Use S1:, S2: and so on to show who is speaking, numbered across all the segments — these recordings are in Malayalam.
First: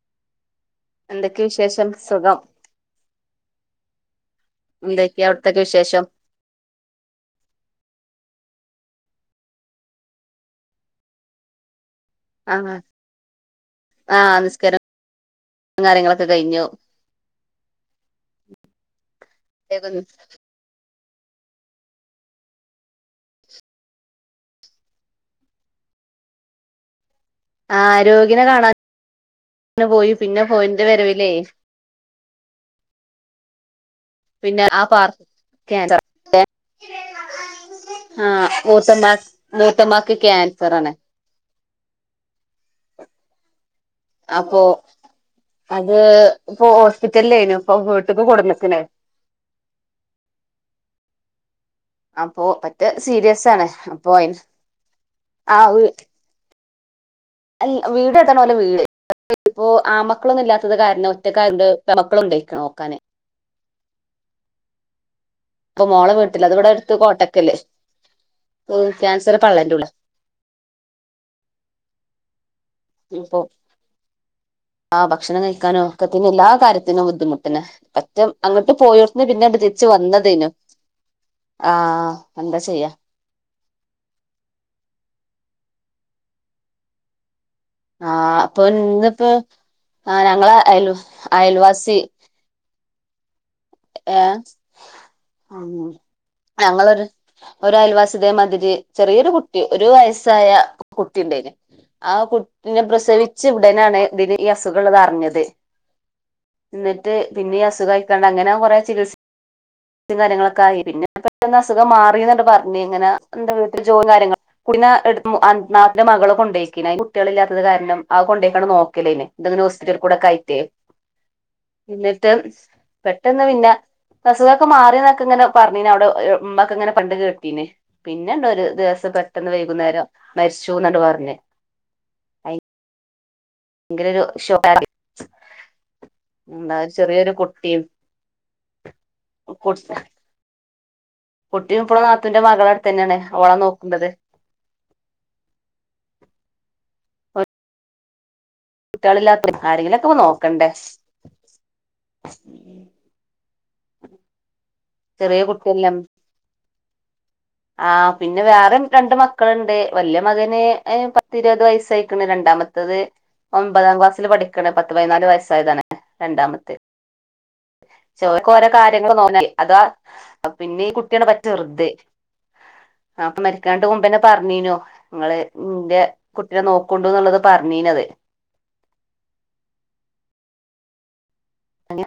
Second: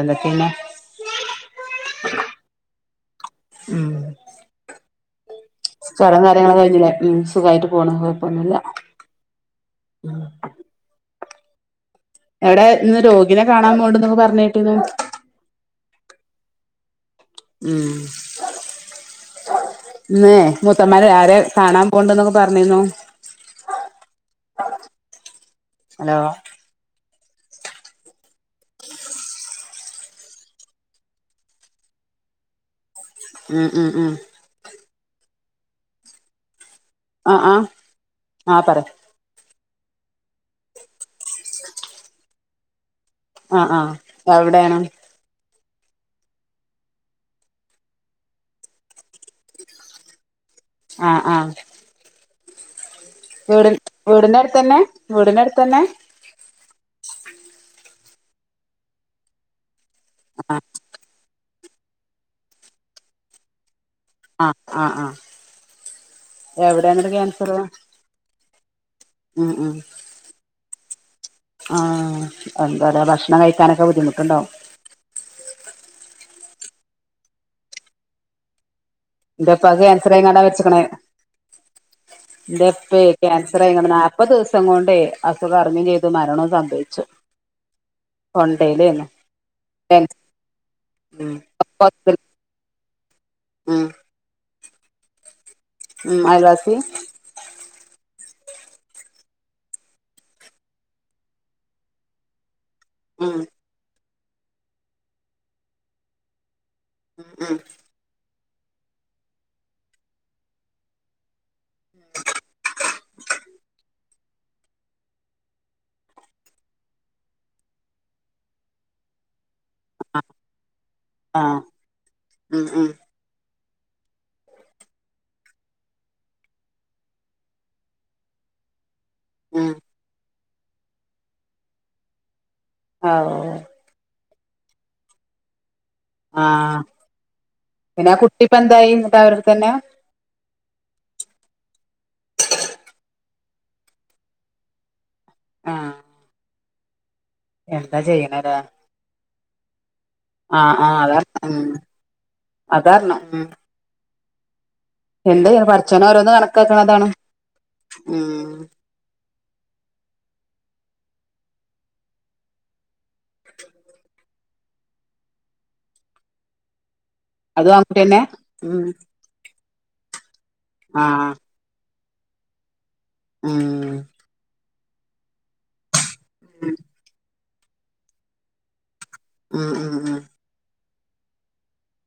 S1: എല്ലാത്തീമേ
S2: എന്തൊക്കെയ വിശേഷം സുഖം
S1: ഉം
S2: എന്തൊക്കെയ അവിടത്തേക്കെ വിശേഷം
S1: [unintelligible] സുഖായിട്ട് പൊന്നു കൊഴപോന്നുല്ല
S2: ആ
S1: എവിടെ ഇന്ന് രോഗിനെ കാണാൻ പോകണ്ടന്നൊക്കെ
S2: ആ
S1: പറഞ്ഞിട്ടിന്ന്
S2: നിസ്കാരം കാര്യങ്ങളൊക്കെ കഴിഞ്ഞു
S1: ഉം
S2: [inaudible]
S1: മുത്തന്മാര് ആരെ കാണാൻ പോണ്ട എന്നൊക്കെ പറഞ്ഞിന്നു ഹലോ
S2: ആ ആരോഗ്യന കാണാൻ പോയി പിന്നെ പോയിന്ത് വരവല്ലേ
S1: ഉം ഉം ഉം
S2: പിന്നെ ആ പാർ ക്ക് ഏ
S1: ആഹ് ആഹ്
S2: ആഹ് മൂത്തമാ മൂത്തമാക്ക് ക്യാൻസർണ
S1: ആഹ് ആഹ്
S2: അപ്പൊ
S1: എവിടെയാണ്
S2: അത് ഇപ്പൊ ഹോസ്പിറ്റലേയിനു ഇപ്പൊ വീട്ടക്ക് കുട്ന്ന്ക്ക്‌ണ്
S1: ആഹ് ആഹ്
S2: അപ്പൊ പറ്റേ സീരിയസ ആാണ്
S1: വീട്
S2: അപ്പോ അയിന്
S1: വീടിന്റെ അടുത്തന്നെ വീടിന്റെ
S2: ആ
S1: അടുത്തന്നെ
S2: ഉ വീട് എതാണ് ഓല വീട് ഇപ്പോൊ ആമക്കളൊന്നും ഇല്ലാത്തത് കാരണം ഒറ്റക്കാരുണ്ട് മക്കള ഉണ്ടായിരിക്കണം നോക്കാനെ
S1: ആഹ് ആഹ് അ
S2: അപ്പൊ മോളെ വീട്ടില്ല അത് ഇവിടെ അടുത്ത്
S1: ക്യാൻസർ
S2: കോട്ടക്കല്ലേ
S1: ഉം
S2: ക്യാൻസർ പള്ളന്റെ
S1: ഉം
S2: ഉള്ളുലു
S1: ആഹ് എന്താറയാ ഭക്ഷണം കഴിക്കാനൊക്കെ ബുദ്ധിമുട്ടുണ്ടാവോ
S2: ആഹ് ഭക്ഷണം കഴിക്കാനോ ഒക്കെത്തിന്നെ എല്ലാ കാര്യത്തിനും ബുദ്ധിമുട്ടിന് പറ്റേ അങ്ങോട്ട് പോയ [unintelligible] പിന്നോട്
S1: എന്റെപ്പാക്ക്
S2: തിരിച്ച്
S1: ക്യാൻസർ ആയിങ്ങാണ്ടാ
S2: വന്നതനു
S1: മരിച്ച്ക്ക്ണേ
S2: ആഹ് എന്താ ചെയ്യാ
S1: ക്യാൻസർയിങ്ങണ്ട് നാല്പത് ദിവസം കൊണ്ടേ അസുഖം അറിഞ്ഞും ചെയ്തു മരണംവും സംഭവിച്ചു
S2: ആഹ് പ്പൊ
S1: തൊണ്ടയിലേന്നു
S2: ഇന്ന്പ്പോ ആഹ് ഞങ്ങള അയൽ
S1: ഉം
S2: അയൽവാസി
S1: ഉം
S2: ഏ ഉം
S1: ഉം അയൽവാസി
S2: ഞങ്ങളൊരു ഒരയൽവാസിതേമാതിരി ചെറിയൊരു കുട്ടി ഒരു വയസായ കുട്ടി ണ്ടേനി ആകുട്ടിനെ
S1: ഉം
S2: പ്രസവിച്ച ഉടനാണ് ഇതിന് ഈ അസുഖങ്ങള്തർഞ്ഞത് ന്നിട്ട്
S1: ഉം
S2: പിന്നീ അസുഖയിക്കാണ്ട് അങ്ങനെ കൊറെ ചികിത്സ യും കാര്യങ്ങളൊക്കായി. പിന്നെ പെട്ടൊന്ന് അസുഖം മാറി ന്നണ്ട് പറഞ്. ഇങ്ങനെ എന്താ വിധത്തിൽ ജോും കാര്യങ്ങള കുടി നാട്ടന്റെ മകള് കൊണ്ടോയിക്ക കുട്ടികള ഇല്ലാത്തത് കാരണം ആഹ് കൊണ്ടോയ്ക്കാണ് നോക്കിയലേ ഐനെ എന്തെങ്കിലും ഓസ്പിറ്റൽ കൂടെക്കെയറ്റേ
S1: ആഹ്
S2: എന്നിട്ട്
S1: ഉം ഉം
S2: പെട്ടെന്ന് പിന്നെ ങ്ങക്ക് മാറി ന്നൊക്കെങ്ങനെ പർഞ്ഞീ നി അവിടെ ഉമ്മ ഇങ്ങനെ പണ്ട് കേട്ടീന് പിന്നെണ്ട് ഒരു ദിവസ് പെട്ടെന്ന്
S1: ഉം
S2: വൈകുന്നേരം മരിച്ചു ന്നണ്ട് പർഞ്
S1: ആവോ
S2: ഭയങ്കര ഒരു [inaudible] ന്ന്
S1: ആഹ്
S2: ഒരു ചെറിയൊരു കുട്ടിം
S1: പിന്നെ ആ കുട്ടി ഇപ്പ എന്തായി എന്നിട്ട് അവരുടെ തന്നെ
S2: കുട്ടിയും ഇപ്പളും നാത്തൂന്റെ മകളട്ത്തന്നേണ്. ഓള നോക്ക്‌ ണ്ടത്
S1: ആഹ് എന്താ ചെയ്യണലേ
S2: കുട്ട്യാളില്ലാത്ത ആരെങ്കിലൊക്കെ നോക്കണ്ടേ
S1: ആഹ് അതാ ഉം
S2: [inaudible]
S1: അതാരണം
S2: ചെറിയ
S1: എന്ത യ്യ
S2: കുട്ടിയല്ലേ
S1: പട്ച്ചോനോരോന്ന് കണക്കാക്ക്‌ണതാണ്
S2: ആഹ് പിന്നെ വേറിം രണ്ട് മക്കള്ണ്ട് വല്യ മകന് പത്തിരുപത് വയസ്സായിക്ക്‌ണ് രണ്ടാമത്തത് ഒമ്പതാം ക്‌ളാസ്സില് പഠിക്കണ്. പത്ത് പയ്നാല് വയസ്സായതണ്. രണ്ടാമത്തെ
S1: അതും ആൺകുട്ടിയന്നെ
S2: [unintelligible] കാര്യങ്ങൾ [unintelligible] അതാ പിന്നെ ഈ കുട്ടിയാന്ന്
S1: ആഹ്
S2: പറ്റചെർത് ആഹ് അപ്പ
S1: ഉം
S2: മരിക്കാണ്ട് കൊണ്ട് വന്ന മുമ്പന്നെ പറഞ്ഞീനോ നിങ്ങള് നിന്റെ കുട്ടിനെ നോക്കണ്ടു എന്നുള്ളത് പർഞ്ഞീനത്
S1: ഉം ഉം ഉം
S2: അല്ല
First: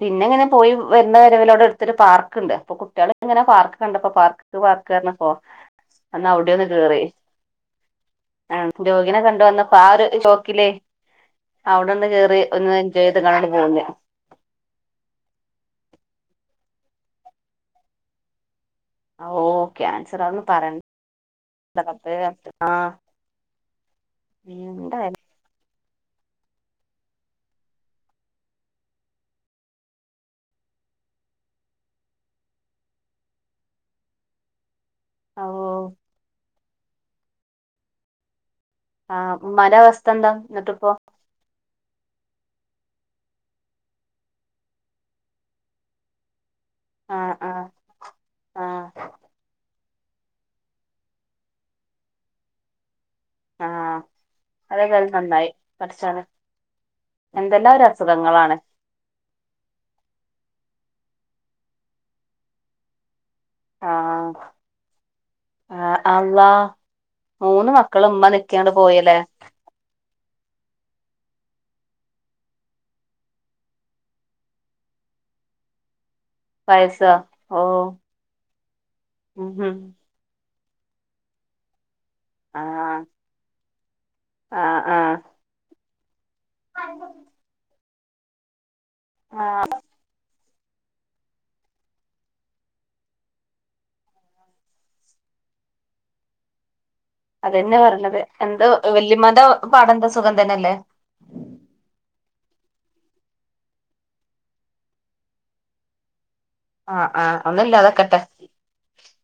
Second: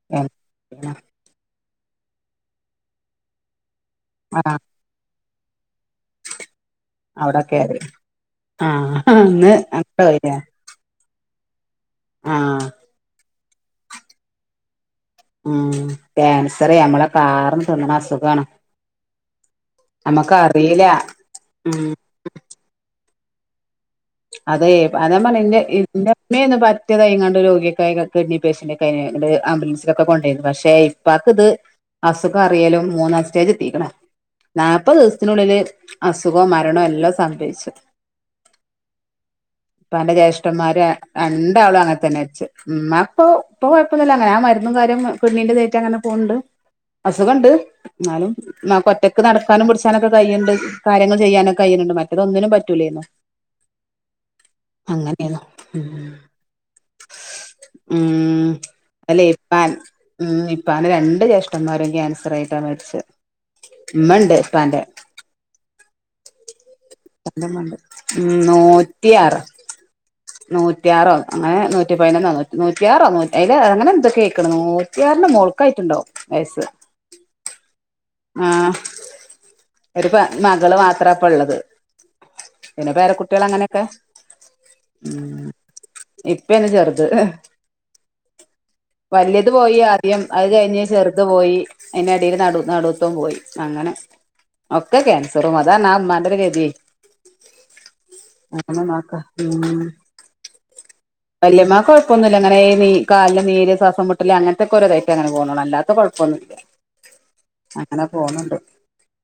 S2: പിന്നെ ഇങ്ങനെ പോയി വരുന്ന വരെ ലോര എടുത്ത് ഒരു പാർക്കണ്ട് അപ്പൊ കുട്ടികള് ഇങ്ങനെ പാർക്ക് കണ്ടപ്പോ
S1: ആഹ്
S2: പാർക്ക് പാർ കേന്ന പോ എന്നാ അവിടെ എന്ന് കേറി.
S1: അവിടൊക്കെ ആര്
S2: ആഹ്‌
S1: ആഹ്
S2: രോഗിനെ കണ്ട്
S1: ഇന്ന്
S2: വന്നപ്പോ ആ
S1: അങ്ങട്ട്
S2: ഒരു
S1: പോയില്ലേ
S2: പോക്കില് അവിടൊന്ന് കേറി
S1: ആഹ്
S2: ഒന്ന് എൻജോയ് ചെയ്ത്ക്കാണ്ട് പോന്ന്
S1: ആഹ് ക്യാൻസറെ അമ്മളെ കാർന്ന് തിന്ന്ണസുഖാണ്
S2: ആ ഓ ക്യാൻസറാന്ന് പറൺ
S1: അറിയില്ല
S2: ന്റെ
S1: ഉം
S2: റബ്ബേ ആഹ്‌
S1: അതെ പ്പ അതേ പറഞ്ഞ ന്റെ എന്റെ മ്മേ ഒന്ന് പറ്റിയത ഇങ്ങാണ്ട് രോഗിയ ഒക്കെ കിഡ്നി പേഷ്യന്റ് ഒക്കെ കൊണ്ട് ആംബുലൻസി ഒക്കെ കൊണ്ടേരുന്നു പക്ഷെ ഇ പ്പാക്ക്ത് അസുഖം അറിയലും മൂന്നാം സ്റ്റേജെത്തീക്ക്‌ണ് നാപ്പത്
S2: ഓ
S1: ദിവസത്തിനുള്ളില് അസുഖോ മരണോം എല്ലോം സംഭവിച്ച്
S2: ആഹ്‌ പ്പമ്മാന്റെ
S1: ഇപ്പാന്റെ
S2: അവസ്ഥന്താ
S1: ജ്യേഷ്ഠന്മാര്
S2: ന്നട്ട്പ്പോ
S1: രണ്ടാളും അങ്ങനെ തന്നെ മരിച്ചത് ഉം അപ്പോ ഇപ്പൊ കോയപ്പൊന്നും ഇല്ല അങ്ങനെ ആ മരുന്നും കാര്യം കുഞ്ഞിന്റ് തേച്ച് എങ്ങാനും പൊണ്ട്
S2: ആഹ്
S1: അസുഖണ്ട്
S2: ആഹ്
S1: ന്നാലും
S2: ആഹ്
S1: നമ്മുക്ക് ഒറ്റക്ക് നടക്കാനും പിടിച്ച് ക്കാനൊക്കെ കയ്യ്ണ്ട്. കാര്യങ്ങൾ ചെയ്യാനൊക്കെ കയ്യ്ണ് ണ്ട്. മറ്റതൊന്നിനും പറ്റൂലേന്നു
S2: ആഹ്‌ അതേതായാലും
S1: അങ്ങനെന്നു
S2: നന്നായി. പട്ചോനെ എന്തെല്ലാം ഒരസുഖങ്ങളാണ്
S1: അല്ലേ ഇപ്പാൻ ഉം ഇപ്പാന്റെ രണ്ട് ജേഷ്ഠന്മാരും ക്യാൻസറായിട്ടാ മര്ച്ചത് മ്മണ്ട് പ്പാന്റെ
S2: ആഹ്‌ അള്ളാ
S1: ഇപ്പാന്റെ
S2: മൂന്ന്
S1: ഇമ്മണ്ട്
S2: മക്കള് മ്മ
S1: ഉം
S2: നിക്കെ അങ്ങട് പോയിലേ
S1: നൂറ്റിയാറ് നൂറ്റിയാറോ അങ്ങനെ നൂറ്റി പയ്നൊന്നോ നൂറ്റിയാറോ അയ്ലേ അങ്ങനെ എന്തൊക്കേഅയ്ക്ക്‌ണ് നൂ റ്റി ആറിന്റെ മോൾക്ക് ആയിട്ട്ണ്ടാവും വയസ്സ്
S2: എസ ഓ
S1: ആ
S2: ഉം ഉം
S1: ഒരു പ മകള് മാത്ര ഇപ്പള്ളത് പിന്നെ
S2: ആഹ്
S1: പേരക്കുട്ടികൾ അങ്ങനെക്കെ
S2: ആഹ് ആഹ്
S1: ഉം. ഇപ്പ അന്നെ ചെറുത് വലിയത് പോയി ആദ്യം അത് കഴിഞ്ഞ് ചെറുത് പോയി അയിനടീൽ നടു നടു ട്ടോ കോയി അങ്ങനെ ഒക്കെ ക്യാൻസറും അതാ ന ഉമ്മാന്റെ ഒരു ഗതിയെ
S2: അതെന്നെ പറഞ്ഞത് എന്താ
S1: നോക്കാം
S2: വല്യമാത
S1: ഉം
S2: പാടന്ത സുഖം തന്നെ അല്ലേ
S1: വല്യമ്മാക്ക് കുഴപ്പൊന്നും ഇല്ല അങ്ങനെ നീ കാലിൽ നീര് ശ്വാസം മുട്ടല് അങ്ങനത്തെ ഒക്കെ ഒരേ രേ ഇതായിട്ട് അങ്ങനെ പോണ് ഒള്ളൂ അല്ലാത്ത കുഴപ്പൊന്നുല്ല്യ
S2: ആഹ്‌ ആഹ്‌.
S1: അങ്ങനെ പോുന്നുണ്ട്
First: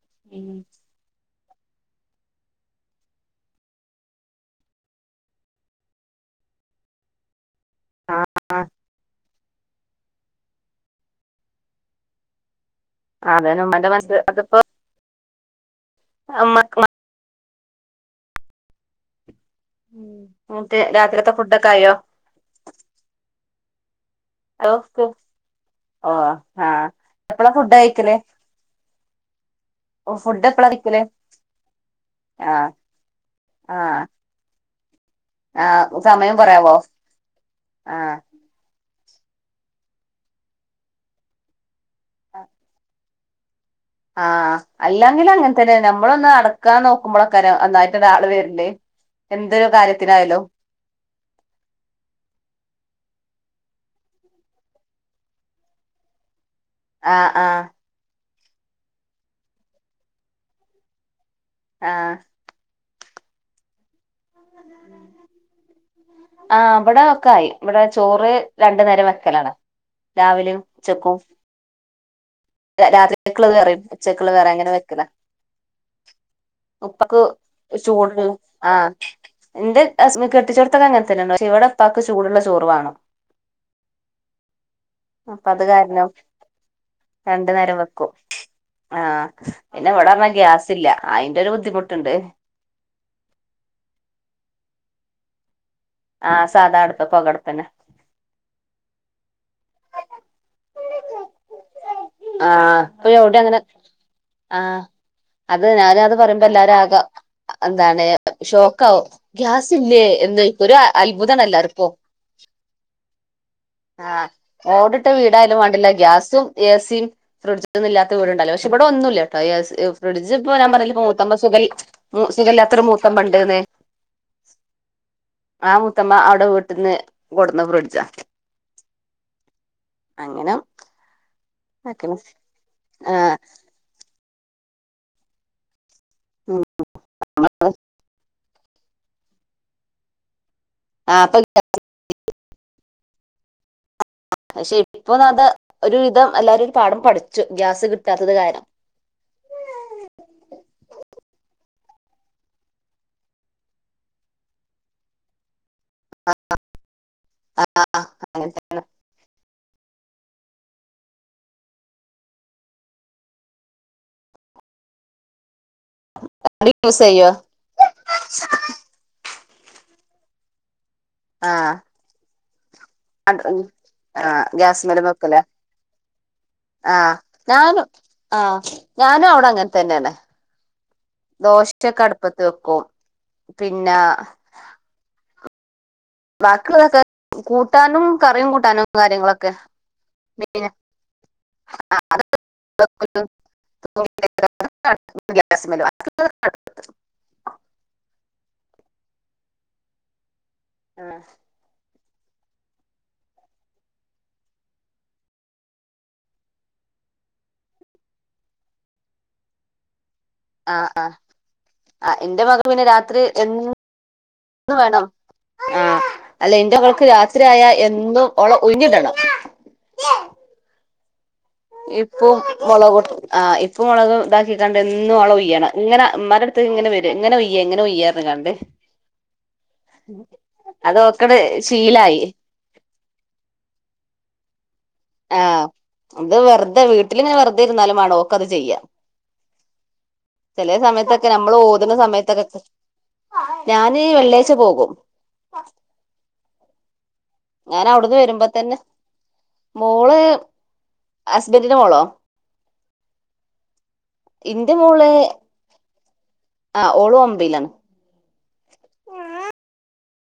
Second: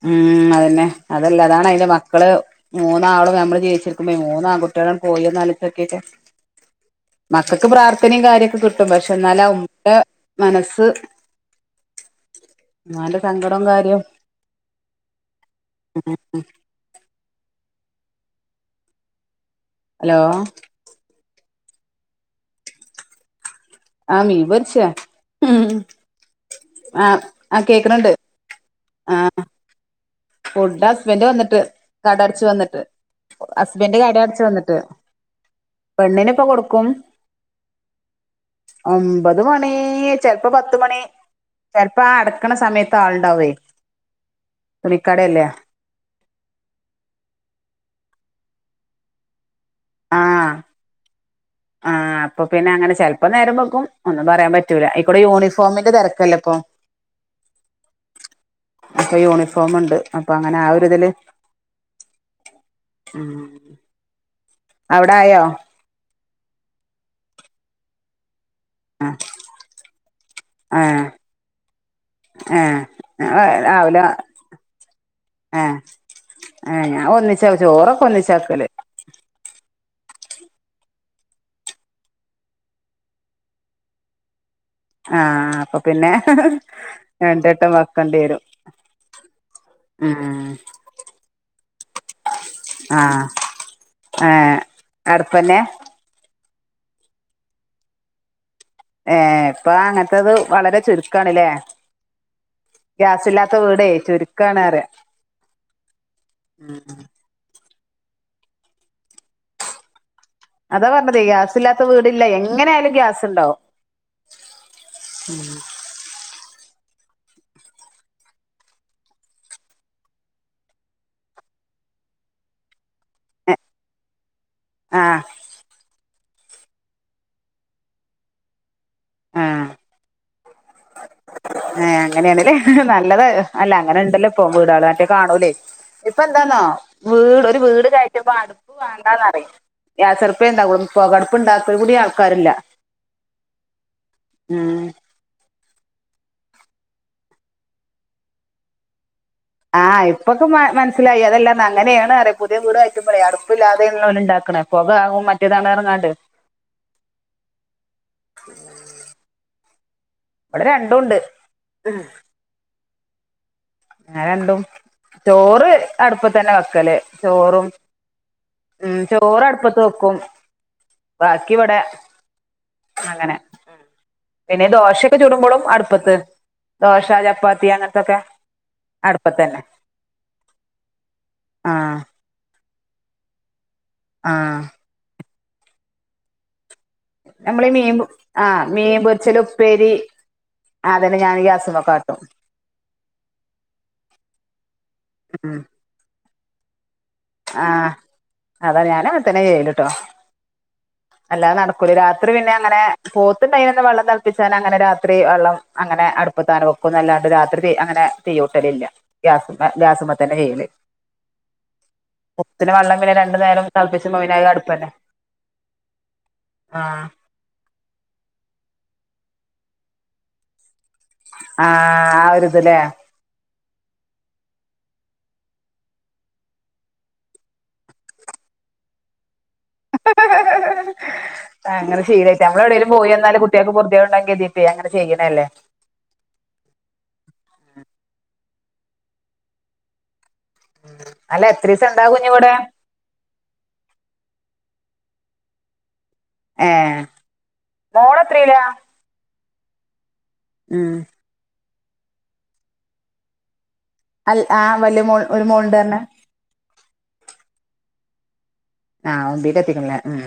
S1: ഉം അതന്നെ അതല്ല അതാണ് അതിന്റെ മക്കള് ഏ മൂന്നാള് നമ്മള് ജീവിച്ചിറിക്കുമ്പ മൂന്ന് ആൺകുട്ടികളും പോയില്ലേ എന്ന് ആലോചിച്ച് നോക്കികെ മക്കൾക്ക് പ്രാർത്ഥനയും കാര്യോ ഒക്കെ കിട്ടും പക്ഷെ എന്നാല ഉമ്മ മനസ്സ് എന്നാലു
S2: ആ അതെന്ന ഉമ്മാന്റെ മനസ് അതിപ്പോ
S1: ഉം ഉം.
S2: ഉമ്മ
S1: ഹലോ
S2: തെ രാത്രിത്തെ ഫുഡ്‌ ഒക്കെ ആയോ
S1: ആ മീൻ
S2: അതോ
S1: പൊരിച്ച ഉം
S2: ഓ ആഹ്
S1: ആ
S2: എപ്പളാ
S1: ആ
S2: ഫുഡ്
S1: കേക്കണണ്ട്
S2: കഴിക്കല്
S1: ആഹ്
S2: എപ്പളാ
S1: ഫുഡ്
S2: കഴിക്കല്
S1: ഹസ്ബന്റ് വന്നിട്ട് കട അടച്ച്
S2: ആഹ്
S1: വന്നിട്ട് ഹസ്ബന്റ്
S2: ആഹ്
S1: കട അടച്ച് വന്നിട്ട്
S2: ആഹ് സമയം
S1: പെണ്ണിനിപ്പോ
S2: പറയാവോ
S1: കൊടുക്കും
S2: ആഹ്‌.
S1: ഒമ്പത് മണി ചെലപ്പോ പത്ത മണി ചെലപ്പോ അടക്കണ സമയത്ത് ആളുണ്ടാവേ
S2: ആ അല്ലെങ്കില്
S1: തുണിക്കടയല്ലേ
S2: അങ്ങനെ തന്നെ നമ്മള് ഒന്ന് അട ക്ക നോക്കുമ്പോള് ഒക്കെ അങ്ങന നന്നായിട്ട് ഒരാള് വേരില് എന്തൊരു കാര്യത്തിനായാലോ
S1: ആഹ്‌. അപ്പൊ പിന്നെ അങ്ങനെ ചെലപ്പോ നേരം വെക്കും ഒന്നും പറയാൻ പറ്റൂലാ ഈ കൂടീ യൂണിഫോമിന്റെ തെരക്കല്ല ഇപ്പൊ
S2: ആഹ് ആഹ്
S1: അപ്പൊ യൂണിഫോമ്ണ്ട് അപ്പൊ അങ്ങനെ ആ ഒരു ഇതില്
S2: ആഹ്
S1: ഉം അവിടായോ
S2: ആ അവിടെ ഒക്ക ആയി ഇവിടെ ചോറ് രണ്ടു നേരം
S1: ആ
S2: വെക്കലാണ് രാവിലെയും ഉച്ചക്കും
S1: ആ ആ
S2: രാത്രിക്കള് വേറയും
S1: രാവിലെ
S2: ഉച്ചക്കള് വേറെ അങ്ങനെ വെക്കലാ
S1: ആ ആ ഞാൻ
S2: ഉപ്പക്ക്
S1: ഒന്നിച്ചാ ചോറൊക്കെ
S2: ചൂട്ന്
S1: ഒന്നിച്ചാക്കല്
S2: ആഹ് എന്റെ ഹസ്ന് കെട്ടിച്ചോർത്തൊക്കെ അങ്ങനെ തന്നെയാ പക്ഷേ ഇവിടത്താക്ക് ചൂടുള്ള ചോറ് വാണം.
S1: ആഹ്
S2: അത്
S1: അപ്പൊ
S2: കാരണം
S1: പിന്നെ
S2: രണ്ടു
S1: രണ്ടെട്ടം
S2: നേരം വെക്കും
S1: വക്കണ്ടി വരും
S2: ആഹ് പിന്നെ ഇവിടെ പിന്നാ
S1: ഉം
S2: ഗ്യാസില്ല അതിന്റെ ഒരു ബുദ്ധിമുട്ടുണ്ട്
S1: ആഹ് ആഹ്‌ അടുപ്പന്നെ
S2: ആഹ് സാധാ അടുപ്പ പുകട്പ്പന്നെ
S1: ഏ ഇപ്പൊ അങ്ങനത്തത് വളരെ ചുരുക്കാണലേ
S2: ആഹ് ഇപ്പൊ എവിടെ
S1: ഗ്യാസില്ലാത്ത
S2: അങ്ങനെ
S1: വീടെ
S2: ആഹ്
S1: ചുരുക്കാണെന്നറയാ
S2: അത് ഞാനും അത് പറയുമ്പോ എല്ലാരും ആകാം എന്താണ് ഷോക്ക് ആവു ഗ്യാസ് ഇല്ലേ എന്ന് ഒരു
S1: അതാ പറഞ്ഞത് ഗ്യാസില്ലാത്ത
S2: അത്ഭുതാനാല്ലാർക്കു
S1: വീടില്ല എങ്ങനെ ആയാലും ഗ്യാസ് ഉണ്ടാവും
S2: ആഹ് ഓടിട്ട വീടായാലും വേണ്ടില്ല ഗ്യാസും ഏസിയും ഫ്രിഡ്ജൊന്നും ഇല്ലാത്ത വീടുണ്ടല്ലോ പക്ഷെ ഇവിടെന്നുല്ല കേട്ടോ ഫ്രിഡ്ജ്പ്പ ഞാൻ പറഞ്ഞില്ലപ്പ മൂത്തമ്മ സുഖൽ സുഖല്ലാത്തൊരു മൂത്തമ്മണ്ട്ന്ന്
S1: ആ
S2: ആ മൂത്തമ്മ അവിടെ വീട്ടിൽന്ന് കൊടുന്ന ഫ്രിഡ്ജാ.
S1: ആ
S2: അങ്ങനെ
S1: ഏ
S2: ആക്കണ്
S1: അങ്ങനെയാണ്ല്ലേ നല്ലത്
S2: ആഹ്
S1: അല്ല അങ്ങനെ ഉണ്ടല്ലോ ഇപോം വീടാള് മറ്റേ കാണൂല്ലേ ഇപ്പ എന്താന്നോ
S2: ഉം
S1: വീട് ഒരു വീട് കയറ്റുമ്പം അടു വേണ്ടാന്നറയും ഗ്യാസടുപ്പേണ്ടാകൂള്ളു
S2: ആഹ്
S1: പൊകടുപ്പ്
S2: അപ്പൊ
S1: ഇണ്ടാക്കാൻ കൂടി ആൾക്കാരില്ല
S2: പക്ഷെ
S1: ഉം
S2: ഇപ്പൊ അത് ഒരുവിധം എല്ലരും ഒരു പാഠം പഠിച്ചു ഗ്യാസ് കിട്ടാത്തത് കാരണം
S1: ആഹ് ഇപ്പൊക്കെ മനസ്സിലായി അതല്ലാന്ന് അങ്ങനെയാണ് അറിയ പുതിയ വീട് വയ്ക്കുമ്പോഴേ അടുപ്പില്ലാതെലെ ഉണ്ടാക്കണ് പൊക ആകും മറ്റേതാണ് പറഞ്ഞ് ങ്ങാണ്ട്
S2: ആഹ്
S1: ഇവിടെ രണ്ടും ഉണ്ട് രണ്ടും ചോറ് അടുപ്പത്ത് തന്നെ വെക്കല് ചോറും
S2: ആ [unintelligible]
S1: ഉം ചോറ് അടുപ്പത്ത് വെക്കും ബാക്കിവിടെ
S2: ആ
S1: പിന്നെ
S2: ഗ്യാസ് മേല്
S1: ദോശയൊക്കെ
S2: വെക്കു ലേ
S1: ചുടുമ്പോഴും അടുപ്പത്ത് ദോശ
S2: ആഹ്
S1: ചപ്പാത്തി
S2: ഞാനും
S1: അങ്ങനത്തൊക്കെ
S2: ആഹ ഞാനും അവിടെ
S1: അടുപ്പത്തന്നെ
S2: അങ്ങനെ തന്നെയാണ്
S1: ആഹ്
S2: ദോശൊക്കെ അടുപ്പത്ത് വെക്കും പിന്നെ
S1: ആഹ്
S2: ബാക്കിയുള്ളതെക്ക
S1: നമ്മള് മീൻ ആഹ് മീൻ പൊരിച്ചല്
S2: കാര്യങ്ങളൊക്കെ
S1: ഉപ്പേരി ആ അതന്നെ ഞാനും ഗ്യാസ്മെക്കാട്ടും
S2: ഗ [unintelligible] ഗ്യാസ് മെല്
S1: ആഹ അതാണ് ഞാനും അങ്ങനെത്തനെ ചെയല്ട്ടോ അല്ലാതെ നടക്ക രാത്രി പിന്നെ അങ്ങനെ പോത്ത് ഉണ്ടായിരുന്ന അന്ന് വെള്ളം തിളപ്പിച്ചാ അങ്ങനെ രാത്രി വെള്ളം അങ്ങനെ അടു അപ്പ താന വെക്കൊന്ന അല്ലാണ്ട് രാത്രി ത അങ്ങനെ തിയ്യൂട്ടലില്ല ഗ്യാ ഗ്യാസുമേ തന്നെ ചെയ്യും
S2: ആഹ് ആഹ് എന്റെ മകന് പിന്നെ
S1: വെള്ളം
S2: രാത്രി
S1: രണ്ടു നേരം തിളപ്പിച്ചുമ്പോ പിന്നെ അത്
S2: എന്ന്
S1: അടുപ്പന്നെ
S2: വേണം ആ അല്ല എൻ്റെ മോൾക്ക്
S1: ആഹ്
S2: രാത്രിയയാ എന്നും ഓളെ ഉഴിഞ്ഞിടണം
S1: ആഹ് ആ
S2: ഉപ്പും
S1: ഒരിത് ല്ലേ
S2: മൊളകും ആ ഇപ്പുംമുളകും ഇതാക്കി കൊണ്ട് എന്നും അവളെ ഉയ്യണം ഇങ്ങനെ ഉമ്മൻറ്റ് അടുത്ത് ഇങ്ങനെ വരും ഇങ്ങനെഉയ്യ ഇങ്ങനെ ഉയ്യ അത്കണ്ട് അത് ഓക്കട്
S1: അങ്ങനെ ശീലായി നമ്മളെവിടേലും പോയിവന്നാലും കുട്ട്യാക്ക് പൊർത്യേട്ഉണ്ടാകും കേര്ത്തിട്ട്
S2: ആ
S1: അങ്ങനചെയ്ണല്ലേ
S2: അത് വെറുതെവീട്ടിലിങ്ങനെ വെറുതിരുന്നാലുംമാണോഓക്കത് ചെയ്യ ചെലേസമയത്തൊക്കെ
S1: അല്ല എത്രീസം
S2: നമ്മള്ഓത്ണ
S1: ഇണ്ടാ കുഞ്ഞ് ഇവിടെ
S2: സമയത്തൊക്കെ ഞാന് വെള്ളിയാഴ്ച്ച പോകും
S1: ഏഹ്
S2: ഞാന് ഔട്ന്ന
S1: മോളെത്രയിലാ
S2: വരുമ്പോതന്നെ മോള്
S1: ഉം
S2: അസ്ബന്റിന്റെമോളോ
S1: അൽ ആ
S2: ഇന്റെ മോള്
S1: വല്ല്യമോൾ ഒരുമോള്ണ്ട് പറഞ്ഞ്
S2: ആ ഓള് ഒബ്ബിലാണ്
S1: ആഹ് ഒബ്ബീല്എത്തിക്ക്ണ്ല്ലേ ഉം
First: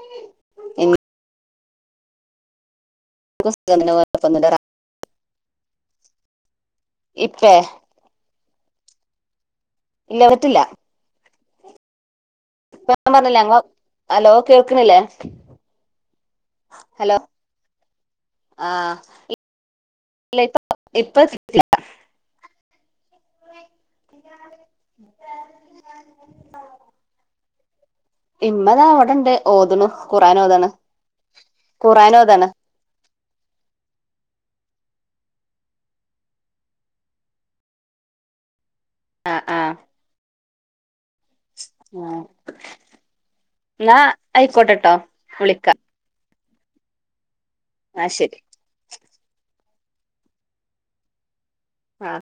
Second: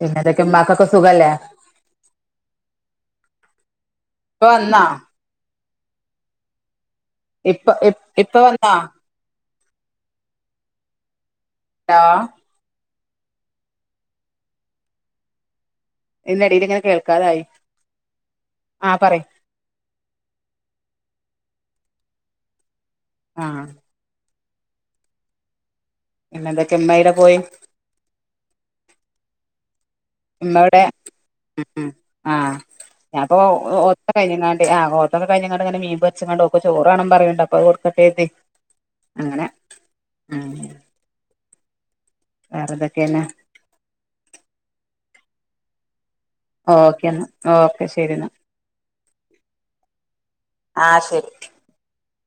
S1: പിന്നെന്തൊ മ്മാക്കൊക്കെ സുഖല്ലേ
S2: ന്ക്ക്
S1: ഇപ്പ
S2: ഇഷ്ട
S1: വന്നാ
S2: [unintelligible] ഇപ്പേ
S1: ഇപ്പഇ ഇപ്പ വന്നാ
S2: ഇല്ലപറ്റില്ല
S1: ഹലോ
S2: [unintelligible] പറഞ്ഞില്ലേ അലോ കേൾക്ക്ണില്ലേ
S1: ഇല്ലടി ഇത്ങ്ങനെ കേൾക്കാതായി
S2: ആ
S1: ആപറി
S2: ഇല്ല ഇപ്പ ഇപ്പ [unintelligible]
S1: ആഹ് പിന്നെന്തൊക്കെഇമ്മയ്ടെ പോയി
S2: ഇമ്മതാവടെണ്ട് ഓതുണു ഖുർആൻ
S1: ഉമ്മ
S2: ഓതാണ് ഖുർആൻ ഓതാണ്
S1: ഞാപ്പോഓത്തോക്കെകഴിഞ്ഞങ്ങാണ്ട് ആ ഓത്തൊക്കെ കഴ്ഞ്ങ്ങാണ്ട് ങ്ങനെമീപോര്ച്ച്ങ്ങാണ്ട് ഓക്ക്ചോറാണംപറയണ്ട് അപ്പൊഅത് കൊട് പ്പത്തേത്തി
S2: ആ
S1: അങ്ങനെ
S2: ആ
S1: ആഹ്
S2: ആഹ്
S1: വേറെന്തൊക്കെണ്
S2: ന്നാആയ്ക്കോട്ടട്ടോ വിളിക്ക
S1: ഓക്കെ ന്നാ ഓക്കെ
S2: ആ
S1: ശെരി ന്നാ
S2: ശരി
S1: ആ ഹ്ശെരി
S2: ആഹ്